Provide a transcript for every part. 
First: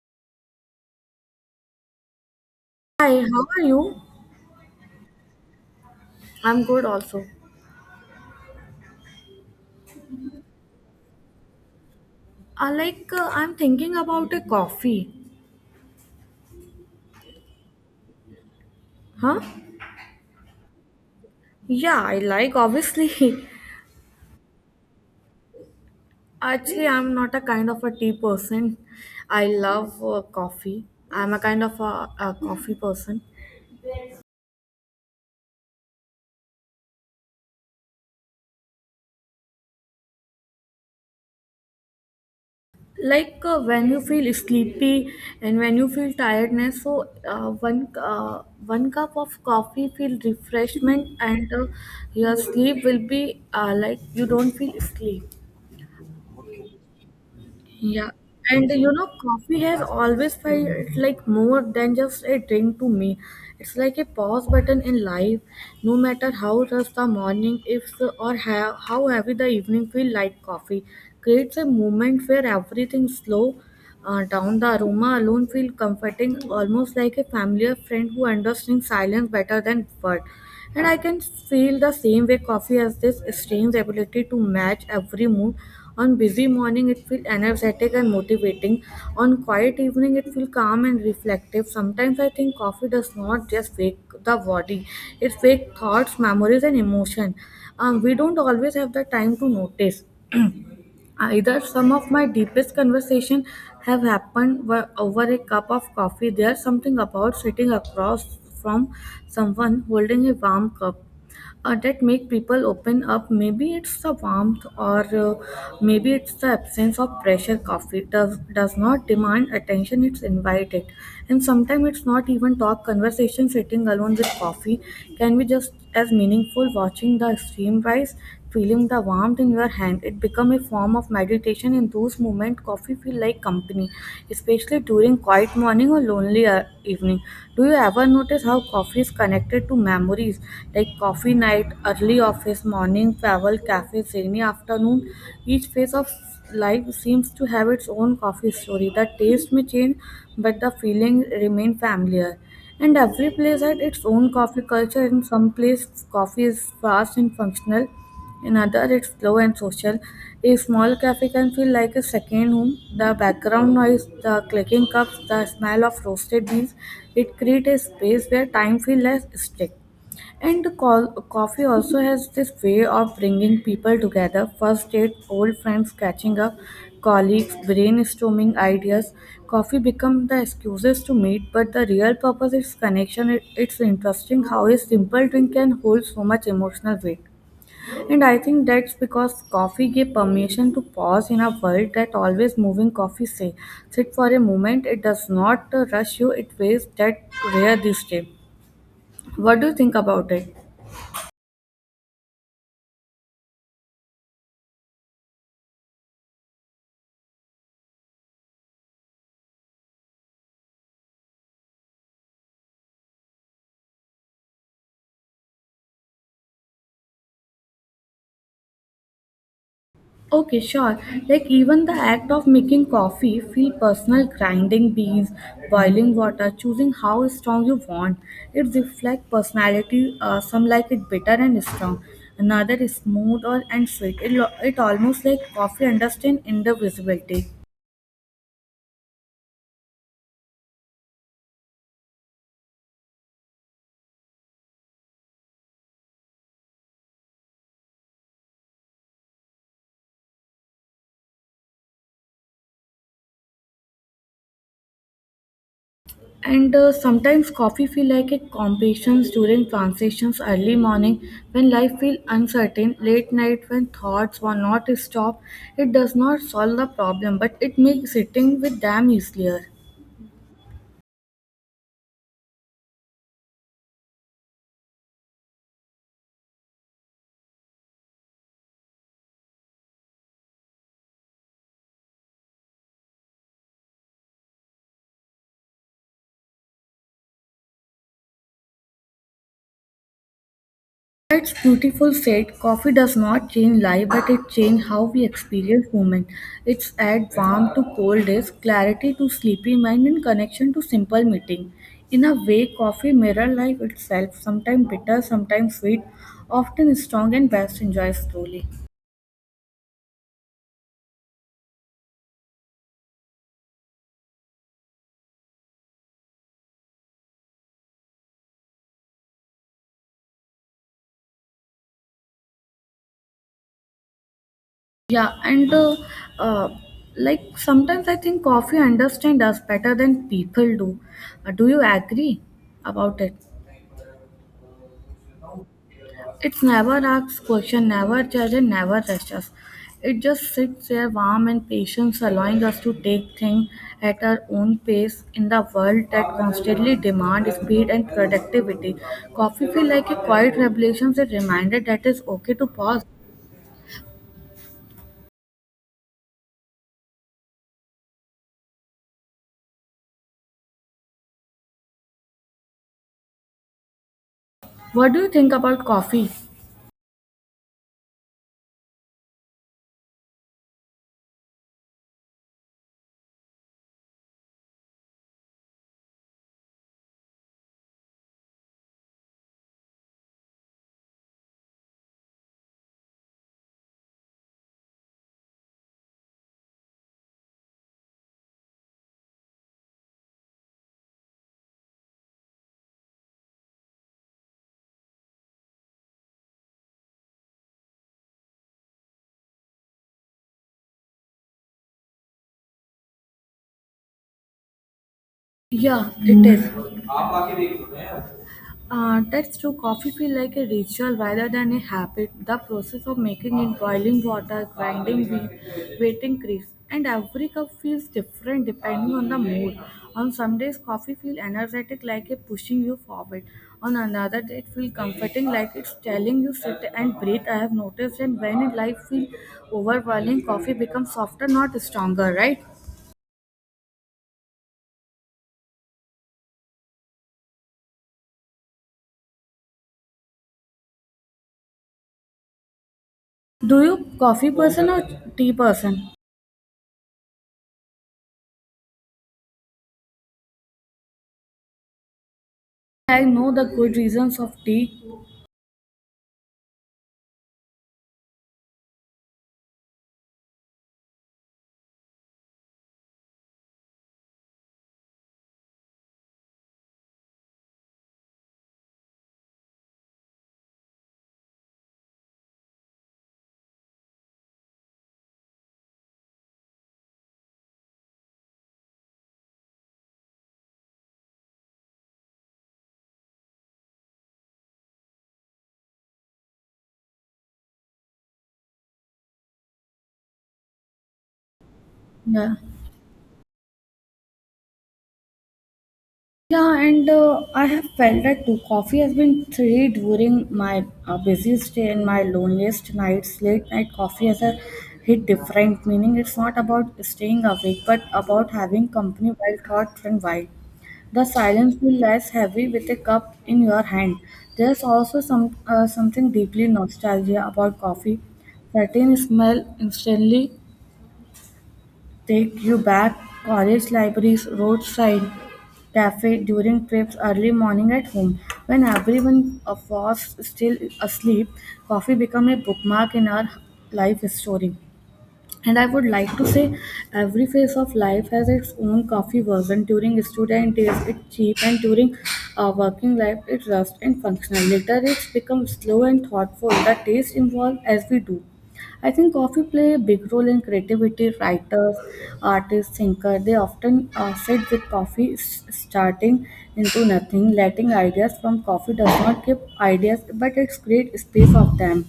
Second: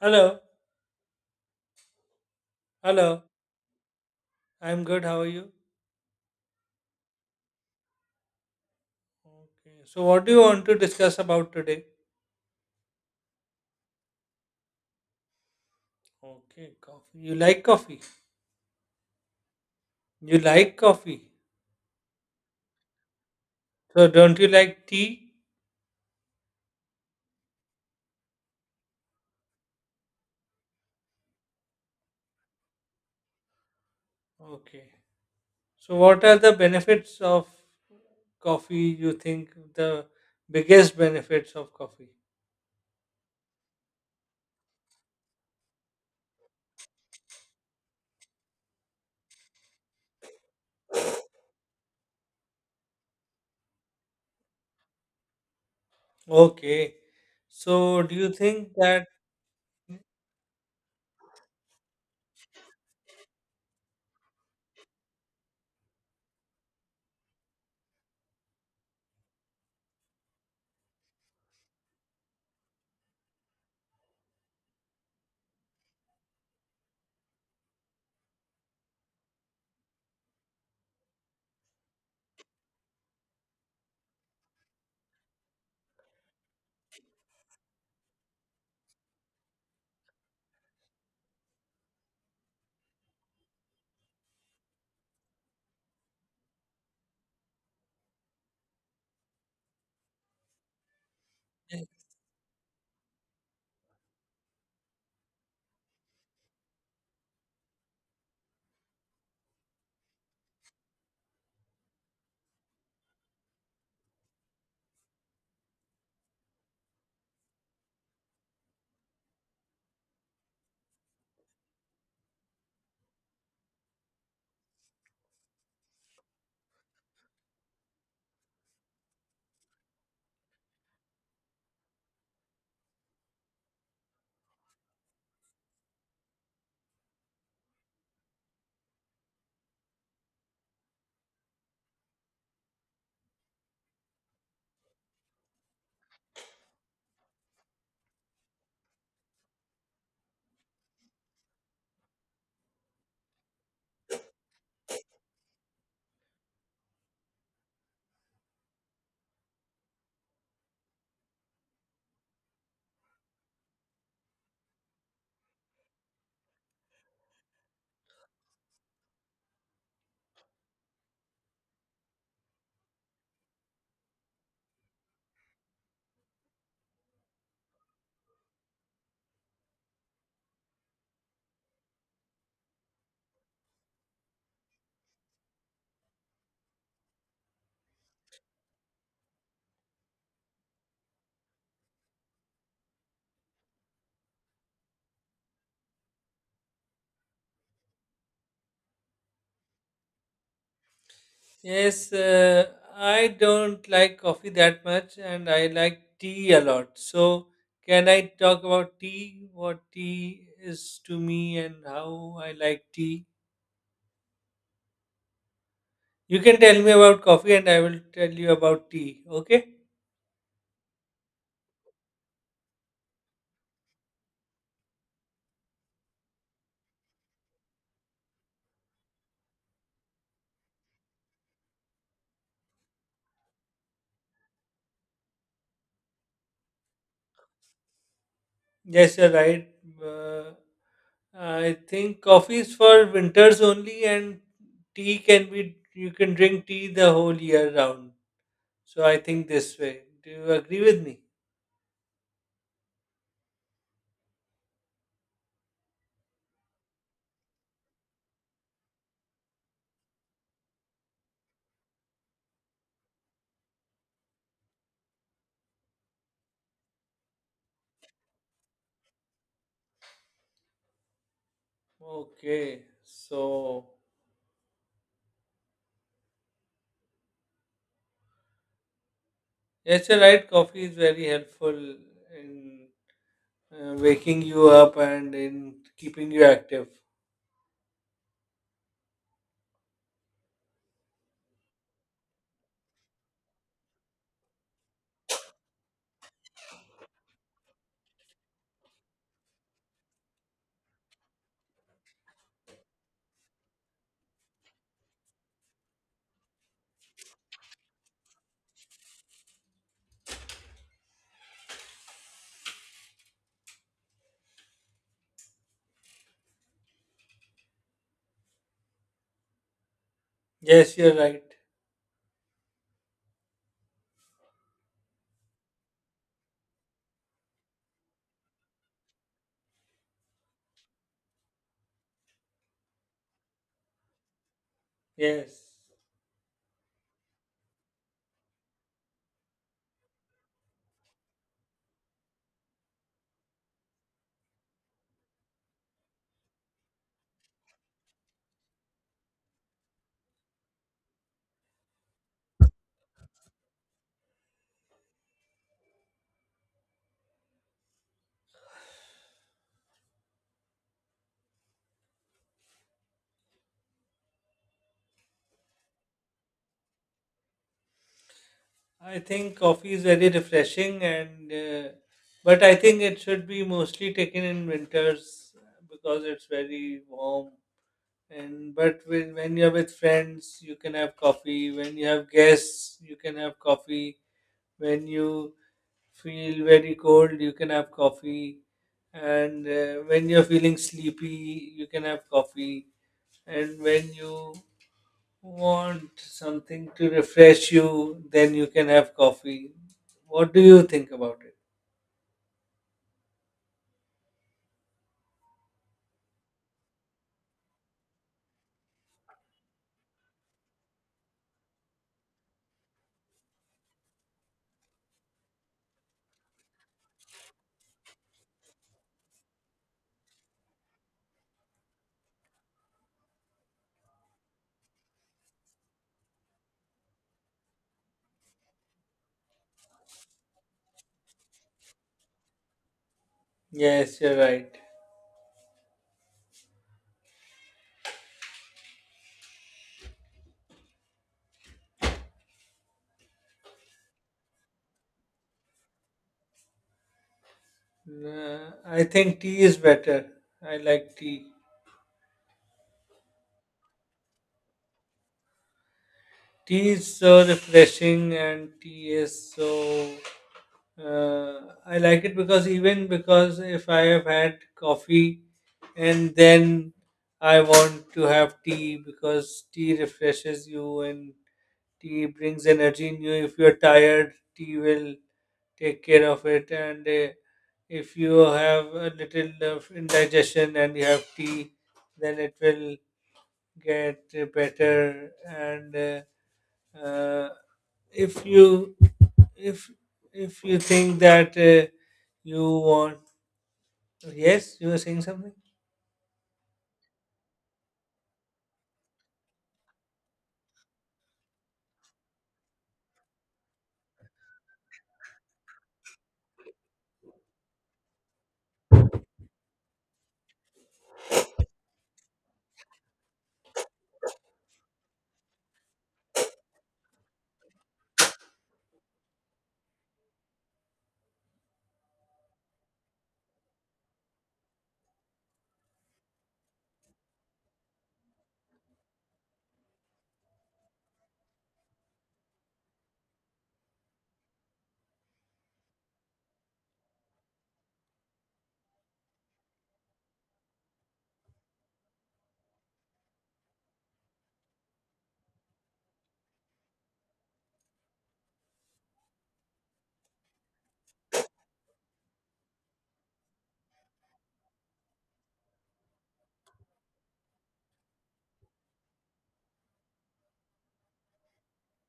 Hello, Hi, hello. how are you? I'm good. How are you? I'm good also. Okay. So, what do you want to discuss about today? I like I'm thinking about a coffee. Okay, coffee. You like coffee? Huh? You like coffee? Yeah, I like obviously. So, don't you like tea? Actually, I'm not a kind of a tea person. I love coffee. I'm a kind of a coffee person. Okay. So, what are the benefits of coffee? You think the biggest benefits of coffee? Like when you feel sleepy and when you feel tiredness, so one cup of coffee feel refreshment and your sleep will be like you don't feel sleep. Okay. So, Yeah, do you and think you that? know, coffee has always felt like more than just a drink to me. It's like a pause button in life. No matter how rough the morning is or how heavy the evening feel like coffee creates a moment where everything slow down. The aroma alone feel comforting, almost like a familiar friend who understands silence better than words. And I can feel the same way coffee has this strange ability to match every mood. On busy morning it feels energetic and motivating. On quiet evening it feels calm and reflective. Sometimes I think coffee does not just wake the body, it wakes thoughts, memories and emotion. We don't always have the time to notice. Either some of my deepest conversation have happened were over a cup of coffee. There's something about sitting across from someone holding a warm cup that make people open up, maybe it's the warmth or maybe it's the absence of pressure. Coffee does not demand attention, it's invited. And sometimes it's not even talk conversation, sitting alone with coffee can be just as meaningful, watching the stream rise, feeling the warmth in your hand, it become a form of meditation. In those moments, coffee feel like company, especially during quiet morning or lonely evening. Do you ever notice how coffee is connected to memories, like coffee night, early office morning, travel, cafe, rainy afternoon? Each phase of life seems to have its own coffee story. The taste may change, but the feeling remain familiar. And every place had its own coffee culture. In some place, coffee is fast and functional. In others, it's slow and social. A small cafe can feel like a second home. The background noise, the clicking cups, the smell of roasted beans, it creates a space where time feels less strict. And coffee also has this way of bringing people together. First date, old friends catching up, colleagues brainstorming ideas. Coffee becomes the excuses to meet, but the real purpose is connection. It's interesting how a simple drink can hold so much emotional weight. And I think that's because coffee gave permission to pause in a world that always moving, coffee say. Sit for a moment, it does not rush you, it waves that rare this day. What do you think about it? Yes, I don't like coffee that much and I like tea a lot. So, can I talk about tea? What tea is to me and how I like tea? You can tell me about coffee and I will tell you about tea, okay? Okay, sure. Like even the act of making coffee feel personal, grinding beans, boiling water, choosing how strong you want. It reflects personality. Some like it bitter and strong, another is smooth or and sweet. It almost like coffee understand indivisibility. Yes, you're right. Uh, I think coffee is for winters only, and tea can be, you can drink tea the whole year round. So, I think this way. Do you agree with me? And sometimes coffee feel like a companion during transitions, early morning when life feel uncertain, late night when thoughts were not stop. It does not solve the problem, but it makes sitting with them easier. Okay, so. Yes, you're right. Coffee is very helpful in waking you up and in keeping you active. Its beautiful said. Coffee does not change life but it changes how we experience moment. It's adds warmth to cold days, clarity to sleepy mind and connection to simple meeting. In a way, coffee mirror life itself, sometimes bitter, sometimes sweet, often strong and best enjoyed slowly. Yes, you're right. Yeah, and uh, like sometimes I think coffee understands us better than people do. Do you agree about it? Yes, It never asks questions, never judges, and never rushes. It just sits there warm and patient, allowing us to take things at our own pace in the world that constantly demands speed and productivity. Coffee feels like a quiet revelation, a reminder that it's okay to pause. What do you think about coffee? I think coffee is very refreshing, and but I think it should be mostly taken in winters because it's very warm. And but when you're with friends, you can have coffee. When you have guests, you can have coffee. When you feel very cold, you can have coffee. And when you're feeling sleepy, you can have coffee. And when you want something to refresh you, then you can have coffee. What do you think about it? Yeah, it is. That's true. Coffee feels like a ritual rather than a habit. The process of making it, boiling water, grinding wheat, waiting crisp, and every cup feels different depending on the mood. On some days, coffee feels energetic, like it's pushing you forward. On another day, it feels comforting, like it's telling you sit and breathe. I have noticed, and when in life feels overwhelming, coffee becomes softer, not stronger. Right? Yes, you're right. Do you coffee person or tea person? I think tea is better. I like tea. I know the good reasons of tea. Tea is so refreshing, and tea is so Uh, I like it because, even because, if I have had coffee and then I want to have tea, because tea refreshes you and tea brings energy in you. If you're tired, tea will take care of it. And if you have a little of indigestion and you have tea, then it will get better. And uh, if you if if you think that Yeah. you want. Yes, you were saying something? Yeah, and I have felt that too. Coffee has been three during my busiest day and my loneliest nights. Late night coffee has a hit different meaning. It's not about staying awake, but about having company while thought run wild. The silence feels less heavy with a cup in your hand. There's also something deeply nostalgia about coffee. Certain smell instantly take you back, college libraries, roadside cafe during trips, early morning at home. When everyone was still asleep, coffee became a bookmark in our life story. And I would like to say every phase of life has its own coffee version. During student days, it's cheap, and during working life, it's rust and functional. Later, it's become slow and thoughtful. The taste evolve as we do. I think coffee play a big role in creativity. Writers, artists, thinkers, they often sit with coffee, starting into nothing, letting ideas from coffee does not give ideas, but it's create space of them.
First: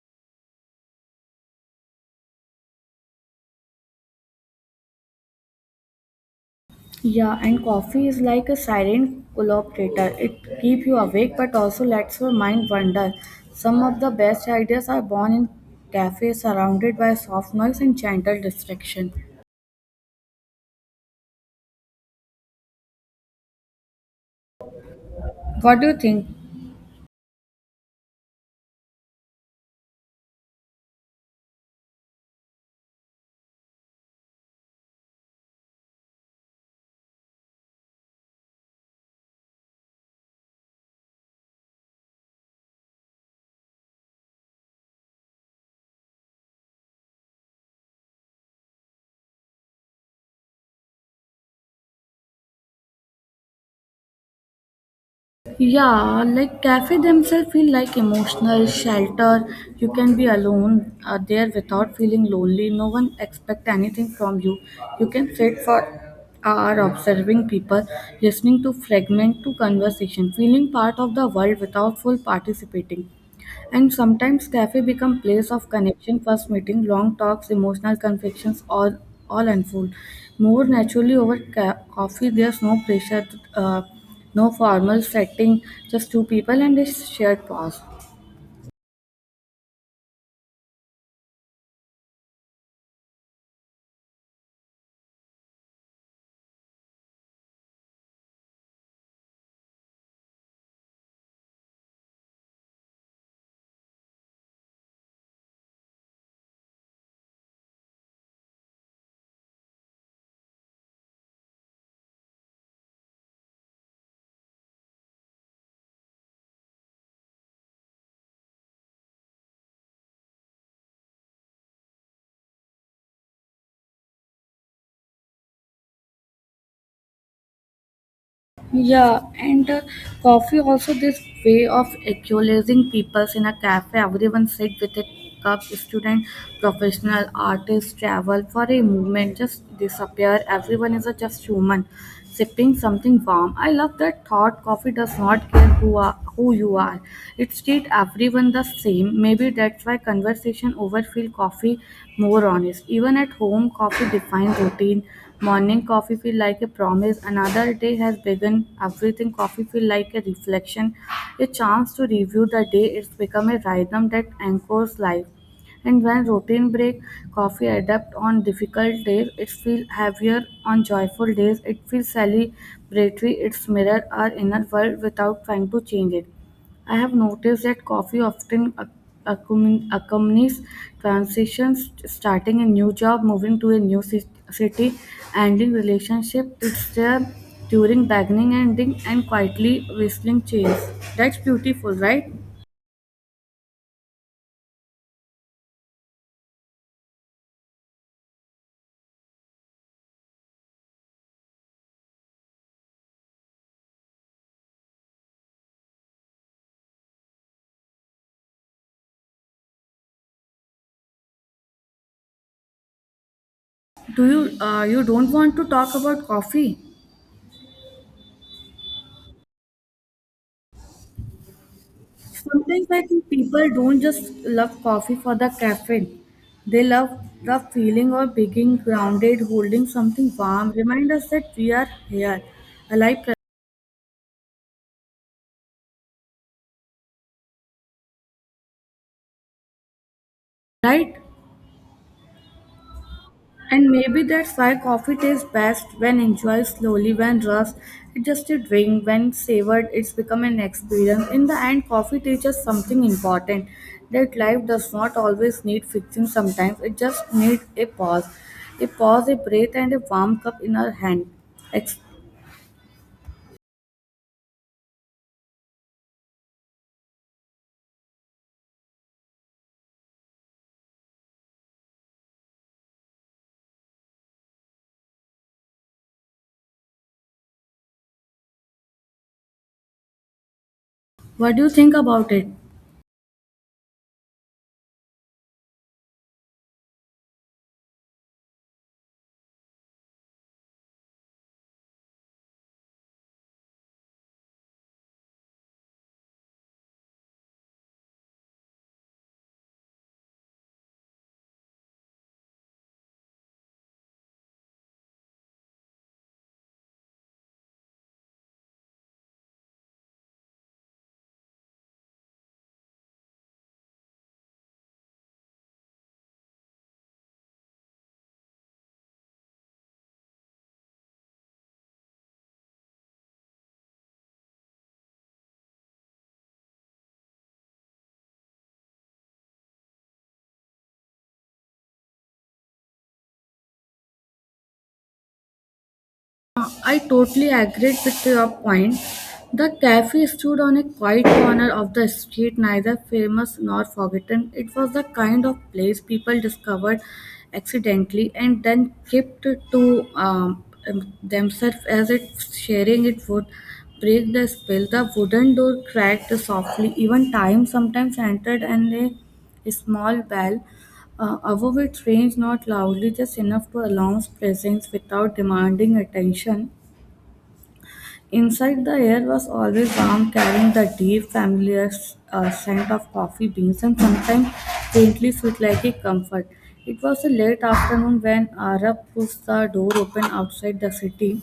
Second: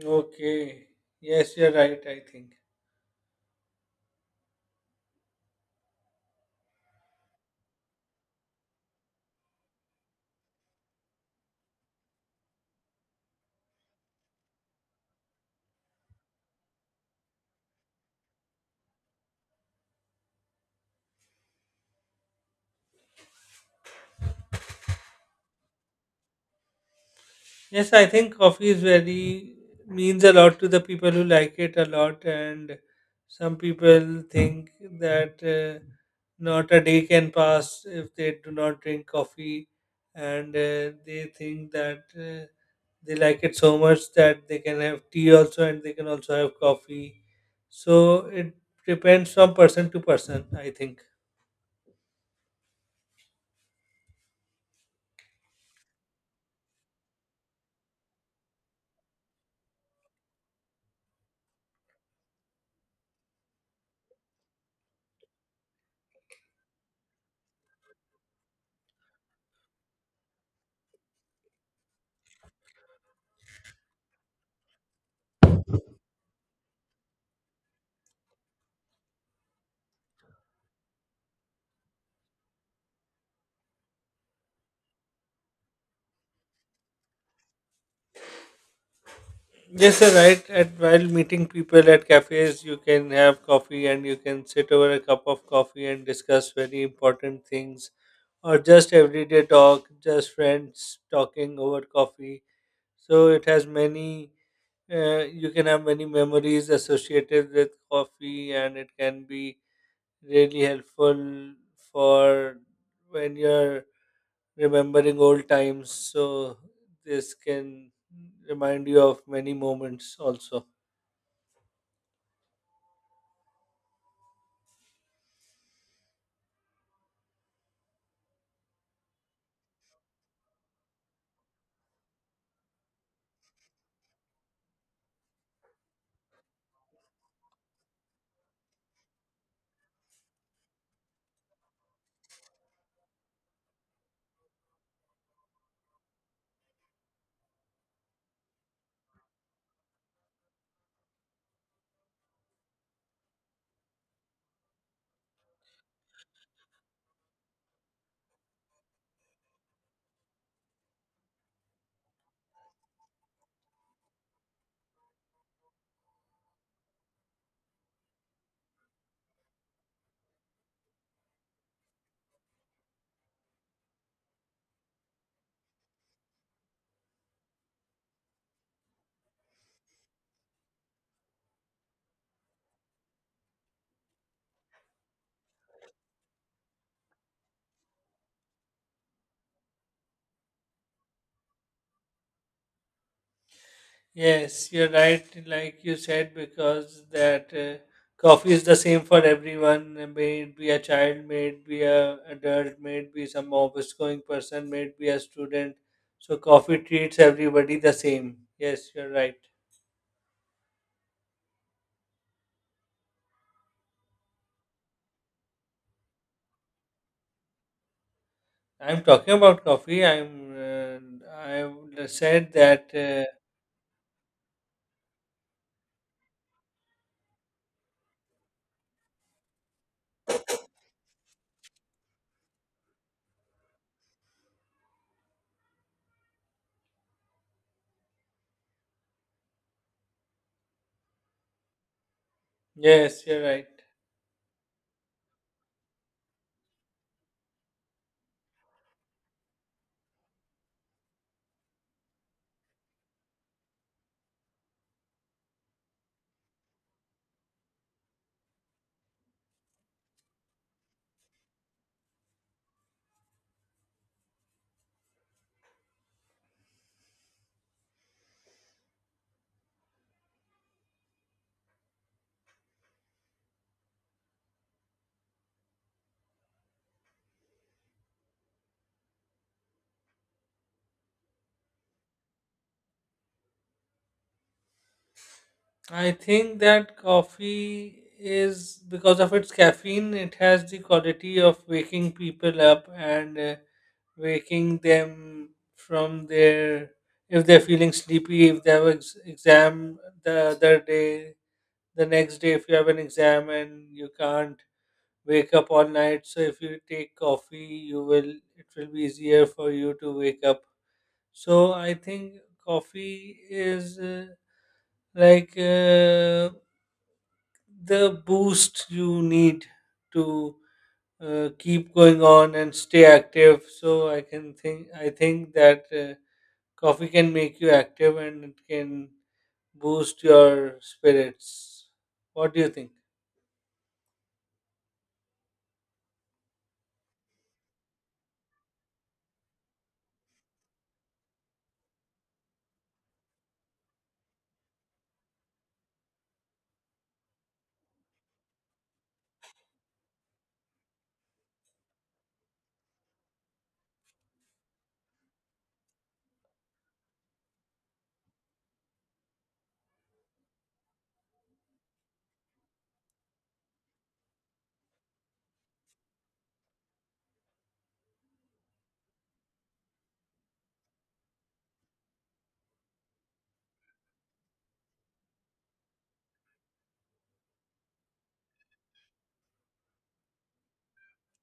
Okay. Yes, you're right, I think. Yeah, and coffee is like a silent collaborator. It keeps you awake but also lets your mind wander. Some of the best ideas are born in cafes surrounded by soft noise and gentle distraction. What do you think? Yes, I think coffee is very means a lot to the people who like it a lot, and some people think that not a day can pass if they do not drink coffee, and they think that they like it so much that they can have tea also and they can also have coffee. So it depends from person to person, I think. Yeah, like cafe themselves feel like emotional shelter. You can be alone there without feeling lonely. No one expect anything from you. You can sit for hour observing people, listening to fragment to conversation, feeling part of the world without full participating. And sometimes cafe become place of connection, first meeting, long talks, emotional confections, all unfold. More naturally over coffee, there's no pressure, uh, no formal setting, just two people and a shared pause. Yes, sir, right. At while meeting people at cafes, you can have coffee and you can sit over a cup of coffee and discuss very important things or just everyday talk, just friends talking over coffee. So it has many, you can have many memories associated with coffee, and it can be really helpful for when you're remembering old times. So this can remind you of many moments also. Yeah, and coffee also this way of equalizing peoples in a cafe. Everyone sit with a cup. Student, professional, artist, travel for a moment, just disappear. Everyone is a just human, sipping something warm. I love that thought. Coffee does not care who you are. It treats everyone the same. Maybe that's why conversation over feel coffee more honest. Even at home, coffee defines routine. Morning coffee feel like a promise. Another day has begun. Everything coffee feel like a reflection, a chance to review the day. It's become a rhythm that anchors life. And when routine break, coffee adapt on difficult days, it feels heavier, on joyful days it feels celebratory. It's mirror our inner world without trying to change it. I have noticed that coffee often accompanies transitions, starting a new job, moving to a new city, ending relationship. It's there during beginning, ending, and quietly whistling change. That's beautiful, right? Yes, you're right. Like you said, because that coffee is the same for everyone, may it be a child, may it be a adult, may it be some office going person, may it be a student. So coffee treats everybody the same. Yes, you're right. Do you you don't want to talk about coffee? I'm talking about coffee. I said Sometimes that. I think Uh, people don't just love coffee for the caffeine. They love the feeling of being grounded, holding something warm. Remind us that we are here, alive, right? Yes, you're right. And maybe that's why coffee tastes best when enjoyed slowly, when rushed, it's just a drink, when savored, it's become an experience. In the end, coffee teaches something important, that life does not always need fixing sometimes, it just needs a pause. A pause, a breath, and a warm cup in our hand. Ex- what do you think about it? I think that coffee, is because of its caffeine, it has the quality of waking people up and. Waking them from their, if they're feeling sleepy, if they have an exam the other day, the next day, if you have an exam and you can't wake up all night, so if you take coffee you will, it will be easier for you to wake up. So I think coffee is like the boost you need to keep going on and stay active. So I can think that coffee can make you active and it can boost your spirits. What do you think? I totally agreed with your point. The cafe stood on a quiet corner of the street, neither famous nor forgotten. It was the kind of place people discovered accidentally and then kept to um, themselves as if sharing it would break the spell. The wooden door cracked softly, even time sometimes entered, and a small bell above it, range not loudly, just enough to announce presence without demanding attention. Inside, the air was always warm, carrying the deep, familiar scent of coffee beans and sometimes faintly sweet like a comfort. It was a late afternoon when Arab pushed the door open, outside the city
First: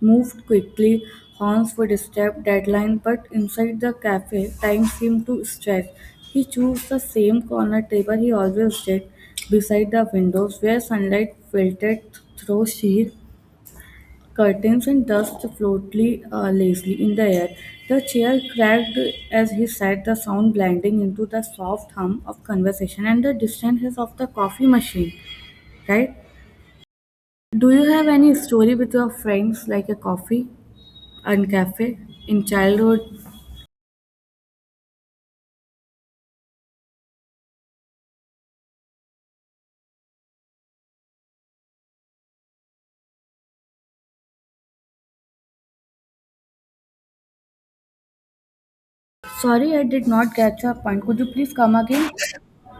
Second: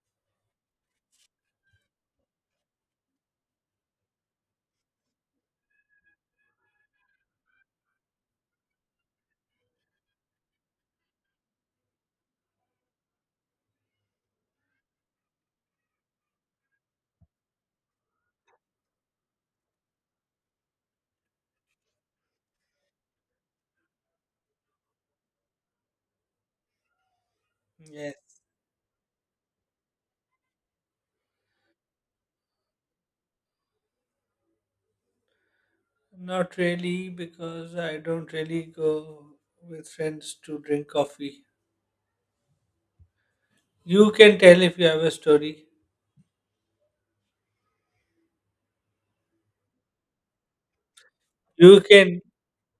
moved quickly, horns would step deadline, but inside the cafe, time seemed to stretch. He chose the same corner table he always did, beside the windows where sunlight filtered through sheer curtains and dust floated lazily in the air. The chair cracked as he sat, the sound blending into the soft hum of conversation and the distant hiss of the coffee machine. Right? Do you have any Yes. story with your friends, like a coffee and cafe in childhood? Not really, because I don't really go with friends to drink coffee. You can tell if you have a story. Sorry, I did not catch your point. Could you please come You again? can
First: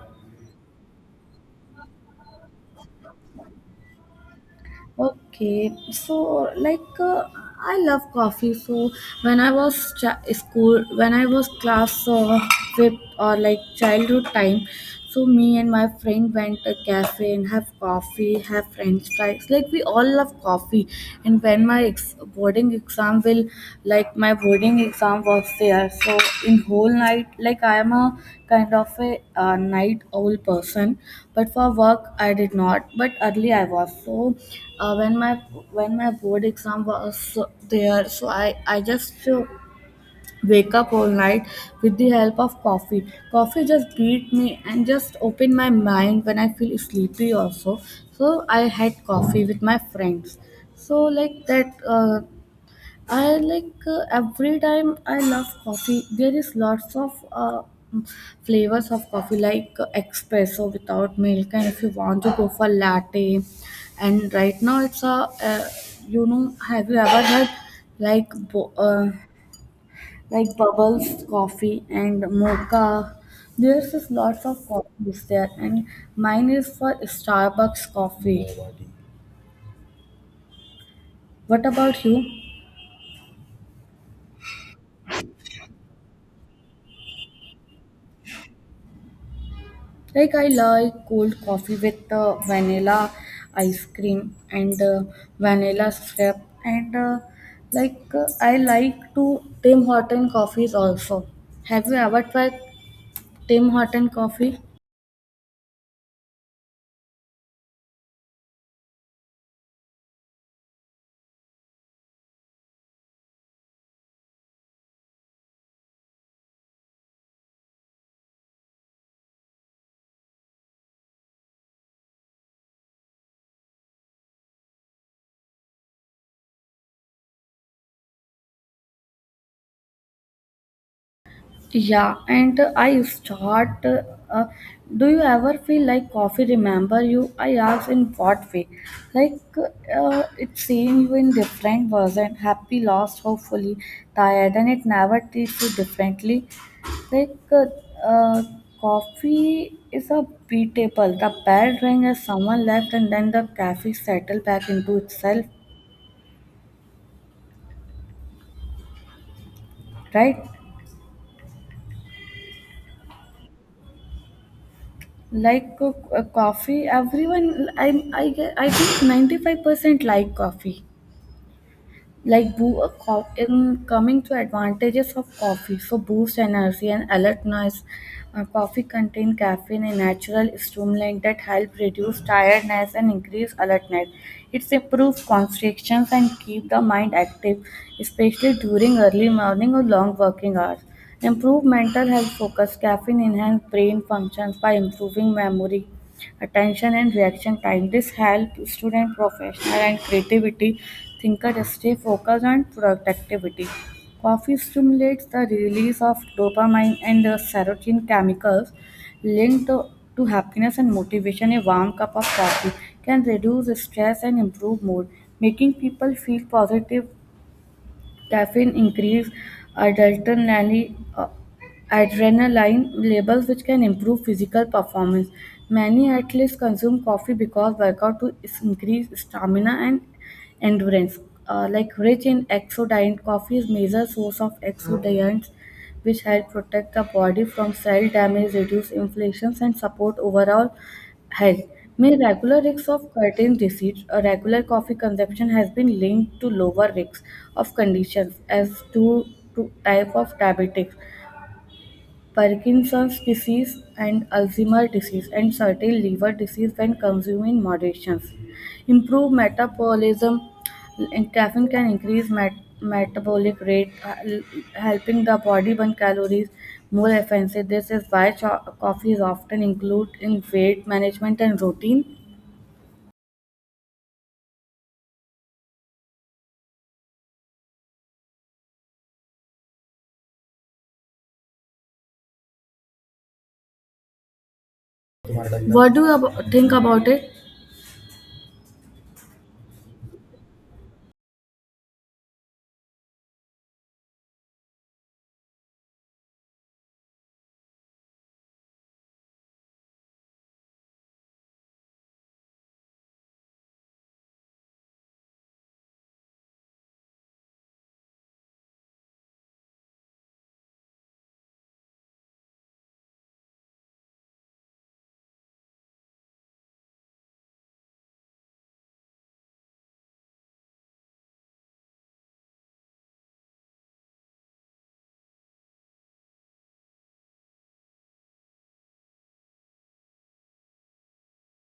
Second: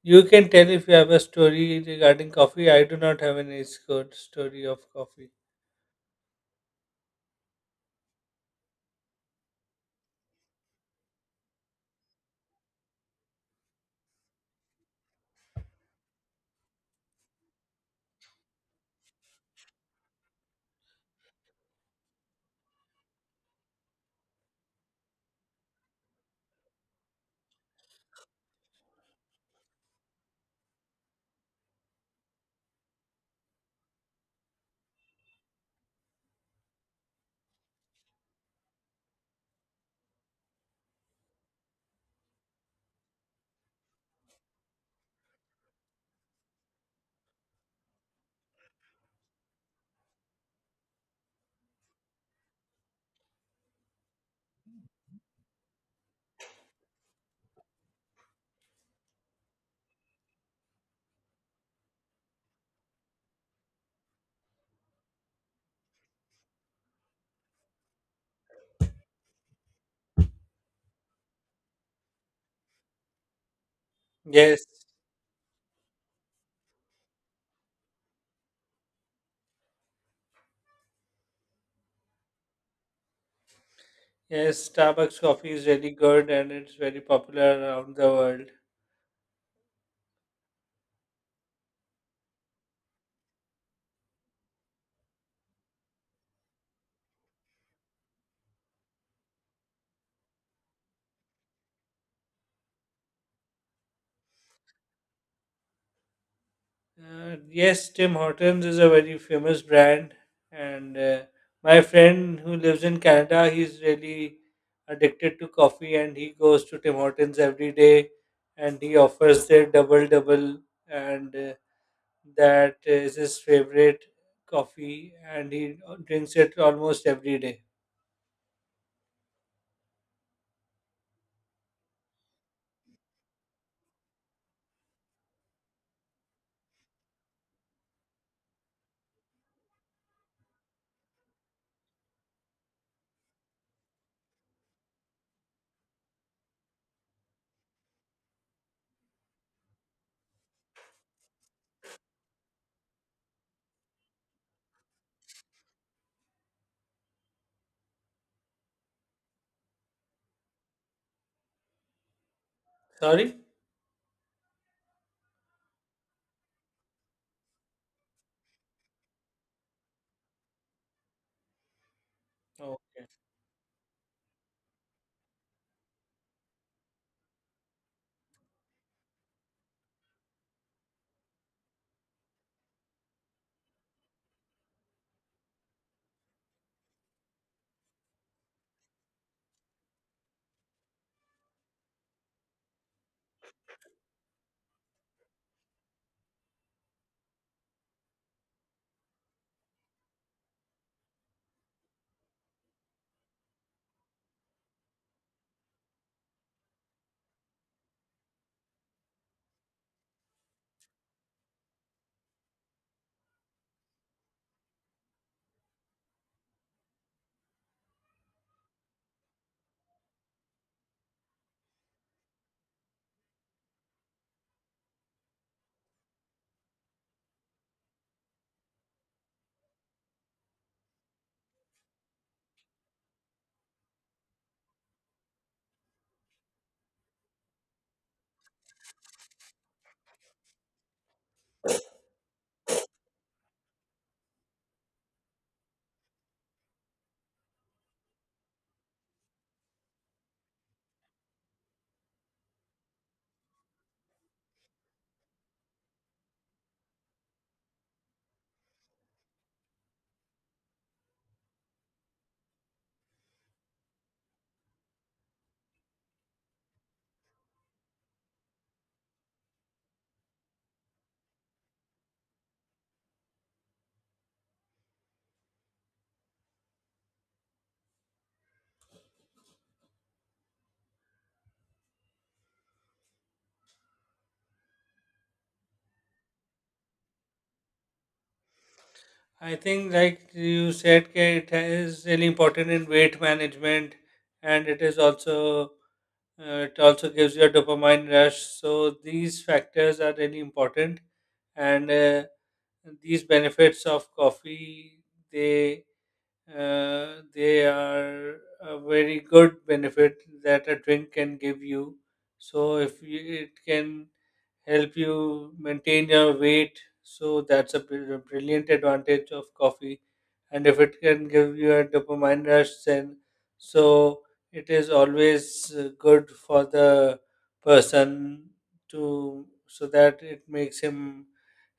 you can tell if you have a story regarding coffee. I do not have any good story of coffee. Okay, so I love coffee. So when I was school, when I was class fifth or like childhood time, so me and my friend went to cafe and have coffee, have French fries. Like we all love coffee. And when my boarding exam will like my boarding exam was there so in whole night like I am a kind of a night owl person, but for work I did not, but early I was so uh, when my when my board exam was there, so I just wake up all night with the help of coffee. Coffee just beat me and just open my mind when I feel sleepy also. So I had coffee with my friends, so like that I like every time I love coffee. There is lots of flavors of coffee, like espresso without milk, and if you want to go for latte. And right now, it's a have you ever had like bo- uh, like bubbles coffee and mocha? There's just lots of Yes, coffees there, and mine is for Starbucks coffee. What about you? yes, Starbucks coffee is really good and it's very popular around the world. Like I like cold coffee with vanilla ice cream and vanilla syrup and I like to Tim Horton coffees also. Have you ever tried Tim Horton coffee? Yes, Tim Hortons is a very famous brand, and my friend who lives in Canada, he's really addicted to coffee, and he goes to Tim Hortons every day, and he offers their double double, and that is his favorite coffee, and he drinks it almost every day. Yeah, and I start. Uh, do you ever feel like coffee remember you? I ask in what way? It seeing you in different version, happy, lost, hopefully, tired, and it never treats you differently. Like uh, uh, Coffee is a beatable. The bell rang as someone left, and then the cafe settled back into itself. Right? Sorry. Like coffee, everyone I get I think 95% like coffee. Like Okay. In coming to advantages of coffee, so boost energy and alertness. Coffee contain caffeine, a natural stimulant that help reduce tiredness and increase alertness. It improves constrictions and keep the mind active, especially during early morning or long working hours. Improve mental health focus. Caffeine enhance brain functions by improving memory attention and reaction time. This helps student, professional, and creativity thinker stay focused on productivity. Coffee stimulates the release of dopamine and serotonin chemicals linked to happiness and motivation. A warm cup of coffee can reduce stress and improve mood, making people feel positive. Caffeine increase adrenaline, uh, adrenaline levels, which can improve physical performance. Many athletes consume coffee because workout increase stamina and endurance. Like rich in exodiant, coffee is major source of exodiants, which help protect the body from cell damage, reduce inflations, and support overall health. May regular risks of certain disease or regular coffee consumption has been linked to lower risks of conditions as to type of diabetes, Parkinson's disease and Alzheimer's disease, and certain liver disease when consumed in moderation. Improved metabolism and caffeine can increase metabolic rate, helping the body burn calories more efficiently. This is why coffee is often included in weight management and routine. What do you think about it? I think, like you said, K, it is really important in weight management, and it is also. It also gives you a dopamine rush. So these factors are really important, and these benefits of coffee, they they are a very good benefit that a drink can give you. So if you, it can help you maintain your weight. So that's a brilliant advantage of coffee. And if it can give you a dopamine rush, then so it is always good for the person to, so that it makes him,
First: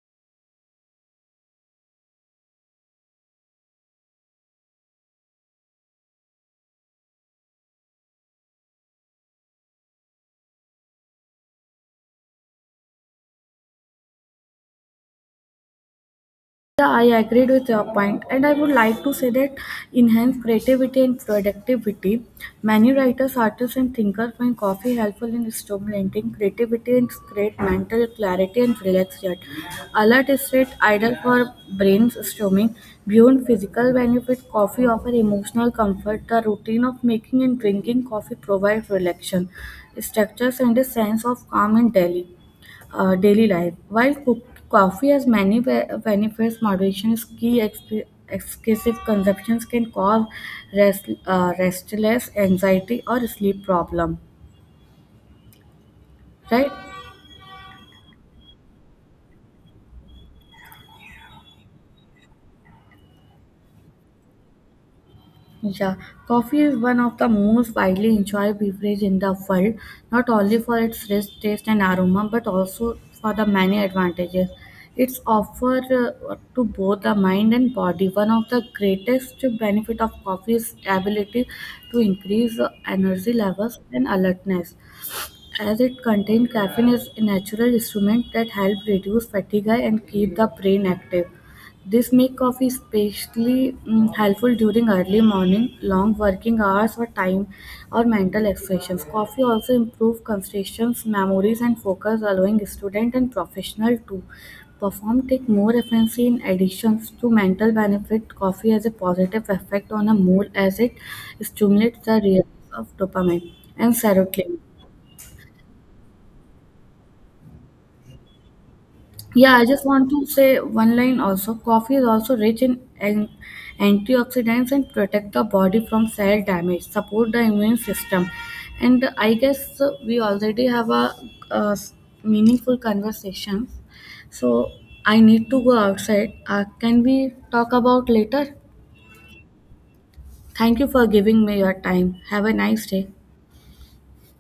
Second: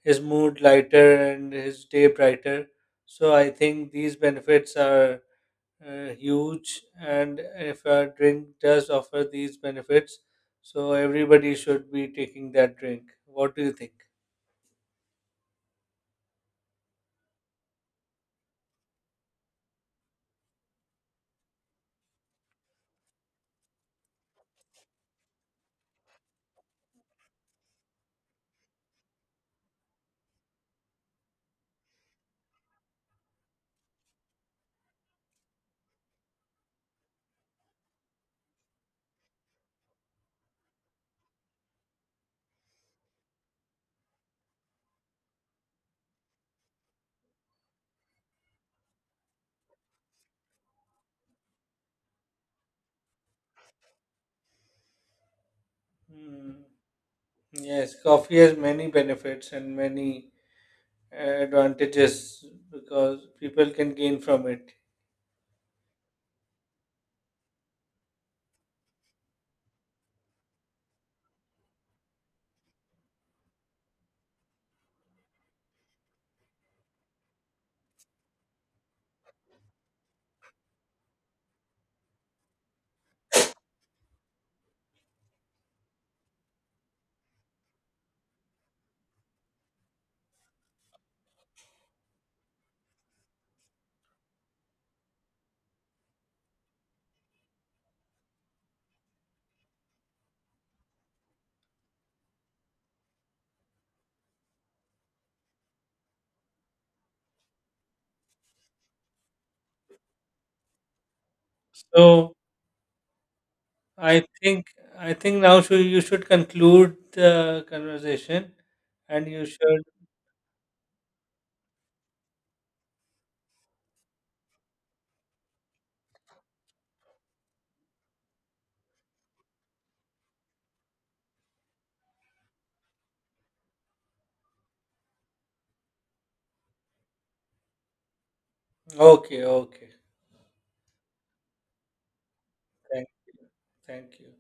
his mood lighter and his day brighter. So I think these benefits are huge, and if a drink does offer these benefits, so everybody should be taking that drink. What do you think? Yeah, I agreed with your point, and I would like to say that enhance creativity and productivity. Many writers, artists, and thinkers find coffee helpful in stimulating creativity and create mental clarity and relaxation. Alert is state ideal for brainstorming. Beyond physical benefit, coffee offers emotional comfort. The routine of making and drinking coffee provides relaxation, structures, and a sense of calm and daily. Daily life. While cook, coffee has many benefits, moderation is key. Excessive consumptions can cause restless anxiety or sleep problem. Mm, Right? yes, coffee has many benefits and many advantages because people can gain from it. Yeah, coffee is one of the most widely enjoyed beverages in the world, not only for its rich taste and aroma, but also for the many advantages it's offer to both the mind and body. One of the greatest benefit of coffee is ability to increase energy levels and alertness, as it contains caffeine is a natural instrument that help reduce fatigue and keep the brain active. This make coffee especially helpful during early morning, long working hours or time or mental exertions. Coffee also improve concentration, memories and focus, allowing student and professional to perform take more efficiency in addition to mental benefit. Coffee has a positive effect on a mood as it stimulates the So release of dopamine and i serotonin. think I think now should, you should conclude the conversation, and you Yeah, I should. just want to say one line also. Coffee is also rich in antioxidants and protect the body from cell damage, support the immune system. And I guess we already have uh s- meaningful conversation. So I need to go outside. Can we talk about later? Okay, okay. Thank you for giving me your time. Have a nice thank, day. thank you.